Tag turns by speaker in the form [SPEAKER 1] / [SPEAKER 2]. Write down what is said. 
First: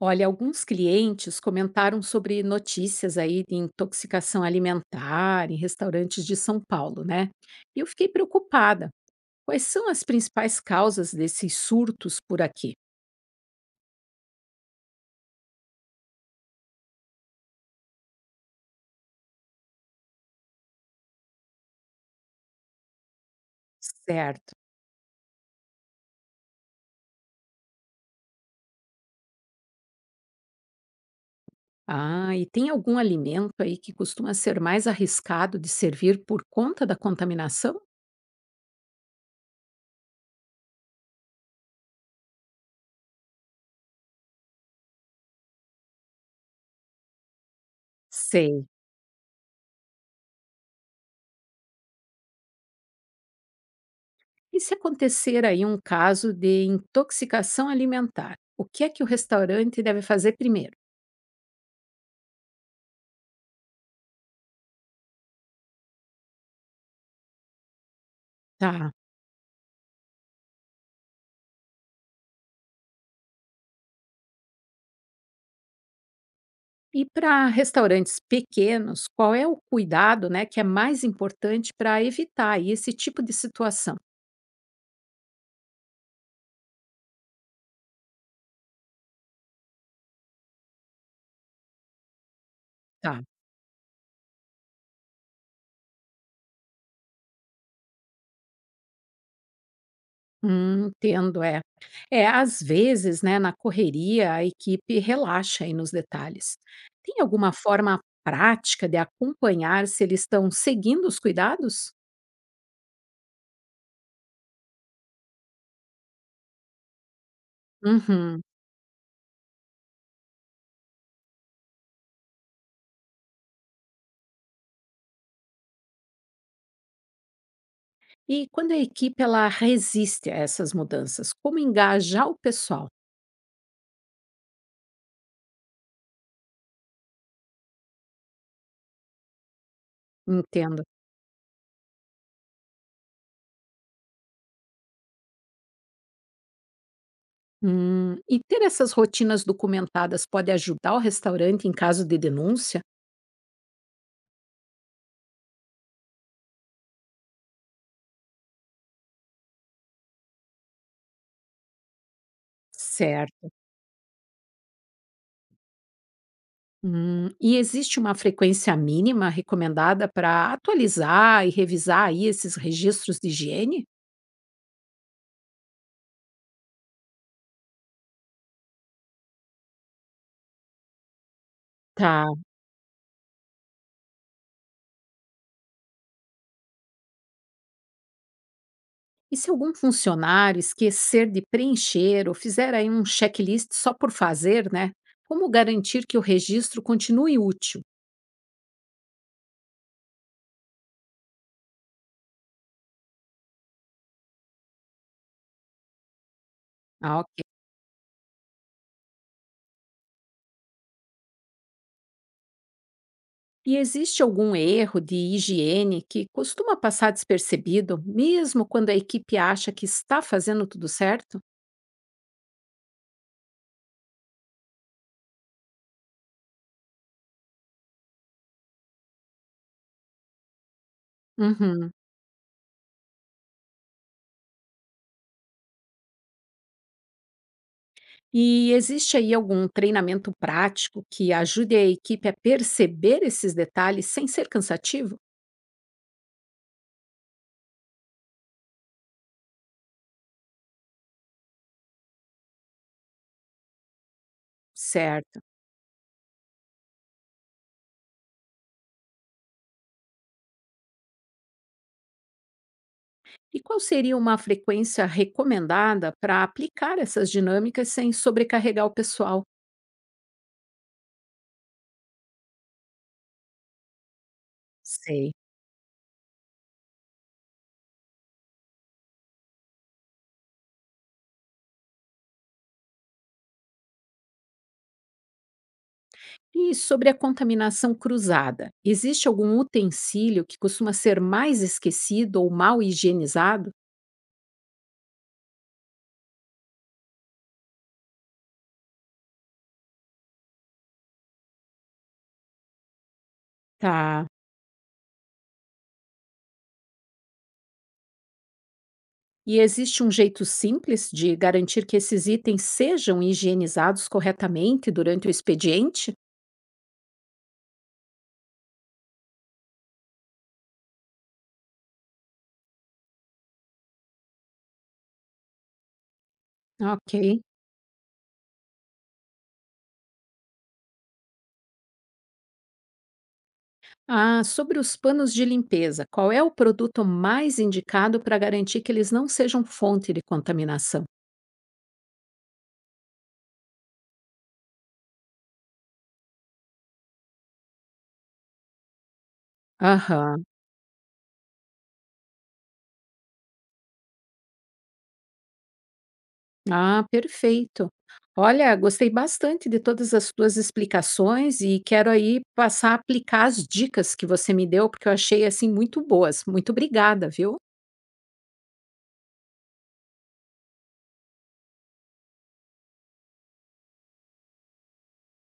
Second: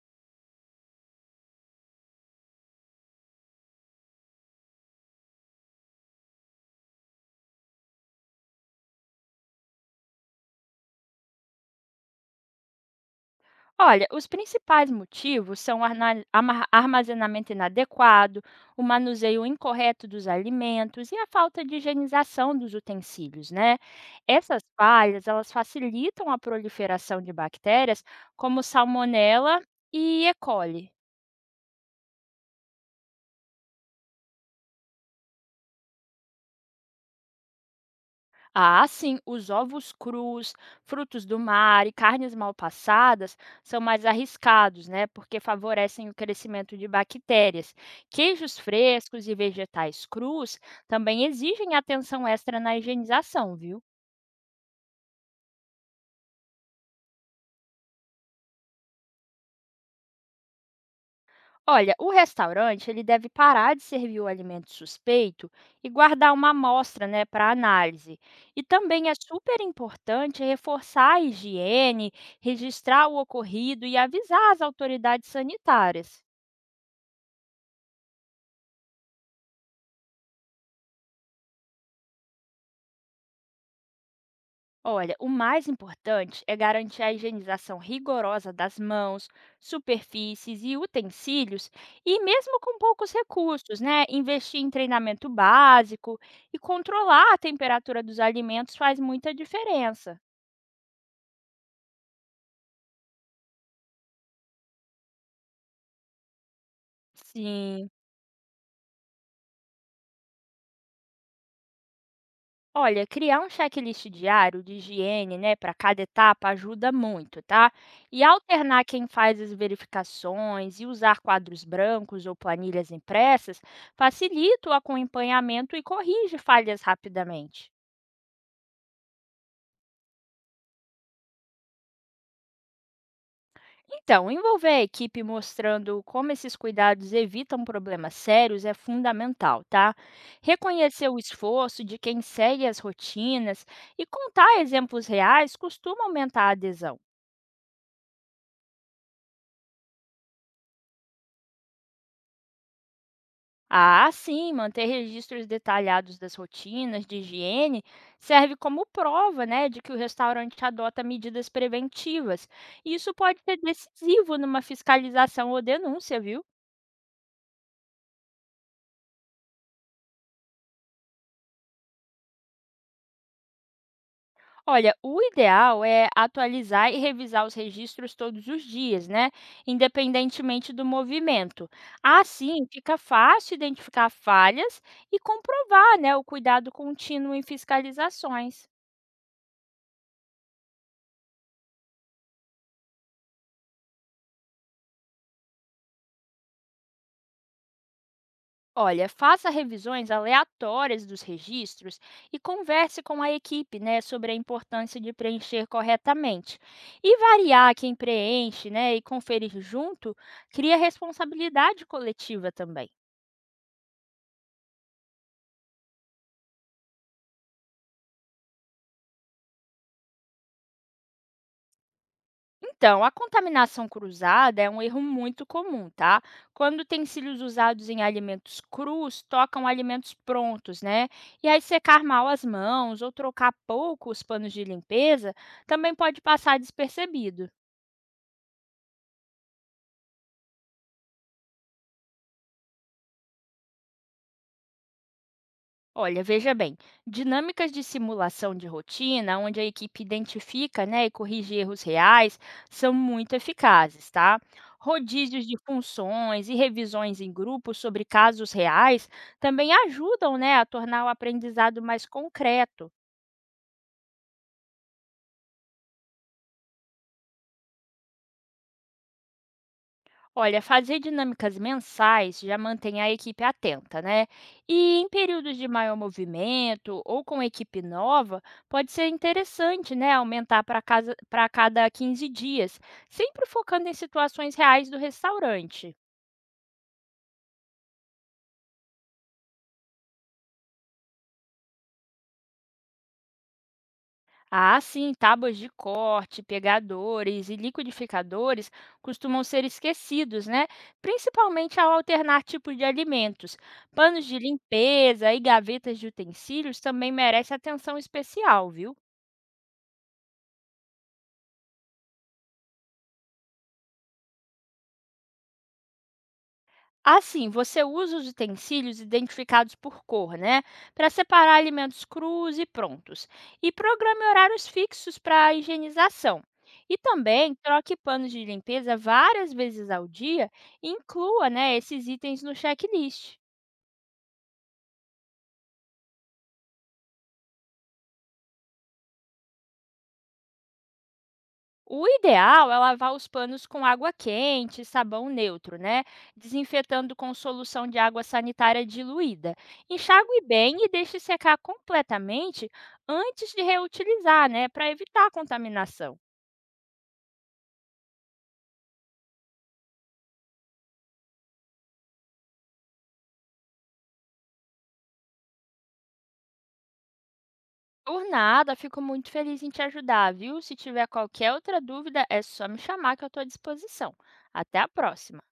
[SPEAKER 1] Olha, alguns clientes comentaram sobre notícias aí de intoxicação alimentar em restaurantes de São Paulo, né? E eu fiquei preocupada. Quais são as principais causas desses surtos por aqui?
[SPEAKER 2] Olha, os principais motivos são armazenamento inadequado, o manuseio incorreto dos alimentos e a falta de higienização dos utensílios, né?
[SPEAKER 1] Certo.
[SPEAKER 2] Essas falhas, elas facilitam a proliferação de bactérias como salmonella e E. coli.
[SPEAKER 1] Ah, e tem algum alimento aí que costuma ser mais arriscado de servir por conta da contaminação?
[SPEAKER 2] Ah, sim, os ovos crus, frutos do mar e carnes mal passadas são mais arriscados, né? Porque favorecem o crescimento de bactérias. Queijos
[SPEAKER 1] Sei.
[SPEAKER 2] frescos e vegetais crus também exigem atenção extra na higienização, viu?
[SPEAKER 1] E se acontecer aí um caso de intoxicação alimentar, o que é que o restaurante deve fazer primeiro?
[SPEAKER 2] Olha, o restaurante ele deve parar de servir o alimento suspeito e guardar uma amostra, né, para análise. E
[SPEAKER 1] Tá.
[SPEAKER 2] também é super importante reforçar a higiene, registrar o ocorrido e avisar as autoridades sanitárias.
[SPEAKER 1] E para restaurantes pequenos, qual é o cuidado, né, que é mais importante para evitar aí esse tipo de situação?
[SPEAKER 2] Olha, o mais importante é garantir a higienização rigorosa das mãos, superfícies e utensílios, e mesmo com poucos
[SPEAKER 1] Tá.
[SPEAKER 2] recursos, né? Investir em treinamento básico e controlar a temperatura dos alimentos faz muita diferença.
[SPEAKER 1] Entendo, é. É, às vezes, né, na correria, a equipe relaxa aí nos detalhes. Tem alguma
[SPEAKER 2] Sim.
[SPEAKER 1] forma prática de acompanhar se eles estão seguindo os cuidados?
[SPEAKER 2] Olha, criar um checklist diário de higiene, né, para cada etapa ajuda muito, tá? E
[SPEAKER 1] Uhum.
[SPEAKER 2] alternar quem faz as verificações e usar quadros brancos ou planilhas impressas facilita o acompanhamento e corrige falhas rapidamente.
[SPEAKER 1] E quando a equipe ela resiste a essas mudanças, como engajar o pessoal?
[SPEAKER 2] Então, envolver a equipe mostrando como esses cuidados evitam problemas sérios é fundamental, tá?
[SPEAKER 1] Entendo.
[SPEAKER 2] Reconhecer o esforço de quem segue as rotinas e contar exemplos reais costuma aumentar a adesão.
[SPEAKER 1] E ter essas rotinas documentadas pode ajudar o restaurante em caso de denúncia?
[SPEAKER 2] Ah, sim, manter registros detalhados das rotinas de higiene serve como prova, né, de que o restaurante adota medidas preventivas. Isso pode
[SPEAKER 1] Certo.
[SPEAKER 2] ser decisivo numa fiscalização ou denúncia, viu?
[SPEAKER 1] E existe uma frequência mínima recomendada para atualizar e revisar aí esses registros de higiene?
[SPEAKER 2] Olha, o ideal é atualizar e revisar os registros todos os dias, né, independentemente do movimento.
[SPEAKER 1] Tá.
[SPEAKER 2] Assim, fica fácil identificar falhas e comprovar, né, o cuidado contínuo em fiscalizações.
[SPEAKER 1] E se algum funcionário esquecer de preencher ou fizer aí um checklist só por fazer, né? Como garantir que o registro continue útil?
[SPEAKER 2] Olha, faça revisões aleatórias dos registros e converse com a equipe, né, sobre a importância de preencher corretamente. E
[SPEAKER 1] Ah,
[SPEAKER 2] variar quem preenche, né, e conferir junto, cria responsabilidade coletiva também.
[SPEAKER 1] e existe algum erro de higiene que costuma passar despercebido, mesmo quando a equipe acha que está fazendo tudo certo?
[SPEAKER 2] Então, a contaminação cruzada é um erro muito comum, tá? Quando utensílios usados em alimentos crus tocam alimentos prontos, né? E aí
[SPEAKER 1] Uhum.
[SPEAKER 2] secar mal as mãos ou trocar pouco os panos de limpeza também pode passar despercebido.
[SPEAKER 1] E existe aí algum treinamento prático que ajude a equipe a perceber esses detalhes sem ser cansativo?
[SPEAKER 2] Olha, veja bem, dinâmicas de simulação de rotina, onde a equipe identifica, né, e corrige erros reais, são muito eficazes, tá?
[SPEAKER 1] Certo.
[SPEAKER 2] Rodízios de funções e revisões em grupo sobre casos reais também ajudam, né, a tornar o aprendizado mais concreto.
[SPEAKER 1] E qual seria uma frequência recomendada para aplicar essas dinâmicas sem sobrecarregar o pessoal?
[SPEAKER 2] Olha, fazer dinâmicas mensais já mantém a equipe atenta, né? E em
[SPEAKER 1] Sei.
[SPEAKER 2] períodos de maior movimento ou com equipe nova, pode ser interessante, né? Aumentar para cada 15 dias, sempre focando em situações reais do restaurante.
[SPEAKER 1] E sobre a contaminação cruzada, existe algum utensílio que costuma ser mais esquecido ou mal higienizado?
[SPEAKER 2] Ah, sim, tábuas de corte, pegadores e liquidificadores costumam ser esquecidos, né? Principalmente ao alternar tipos de alimentos. Panos
[SPEAKER 1] Tá.
[SPEAKER 2] de limpeza e gavetas de utensílios também merecem atenção especial, viu?
[SPEAKER 1] E existe um jeito simples de garantir que esses itens sejam higienizados corretamente durante o expediente?
[SPEAKER 2] Assim, você usa os utensílios identificados por cor, né? Para separar alimentos crus e prontos. E programe horários fixos para higienização. E
[SPEAKER 1] Ok.
[SPEAKER 2] também troque panos de limpeza várias vezes ao dia e inclua, né, esses itens no checklist.
[SPEAKER 1] Ah, sobre os panos de limpeza, qual é o produto mais indicado para garantir que eles não sejam fonte de contaminação?
[SPEAKER 2] O ideal é lavar os panos com água quente e sabão neutro, né? Desinfetando com solução de água sanitária diluída. Enxague
[SPEAKER 1] Aham.
[SPEAKER 2] bem e deixe secar completamente antes de reutilizar, né? Para evitar a contaminação.
[SPEAKER 1] Ah, perfeito. Olha, gostei bastante de todas as tuas explicações e quero aí passar a aplicar as dicas que você me deu, porque eu achei assim muito boas. Muito obrigada, viu?
[SPEAKER 2] Por nada, fico muito feliz em te ajudar, viu? Se tiver qualquer outra dúvida, é só me chamar que eu estou à disposição. Até a próxima!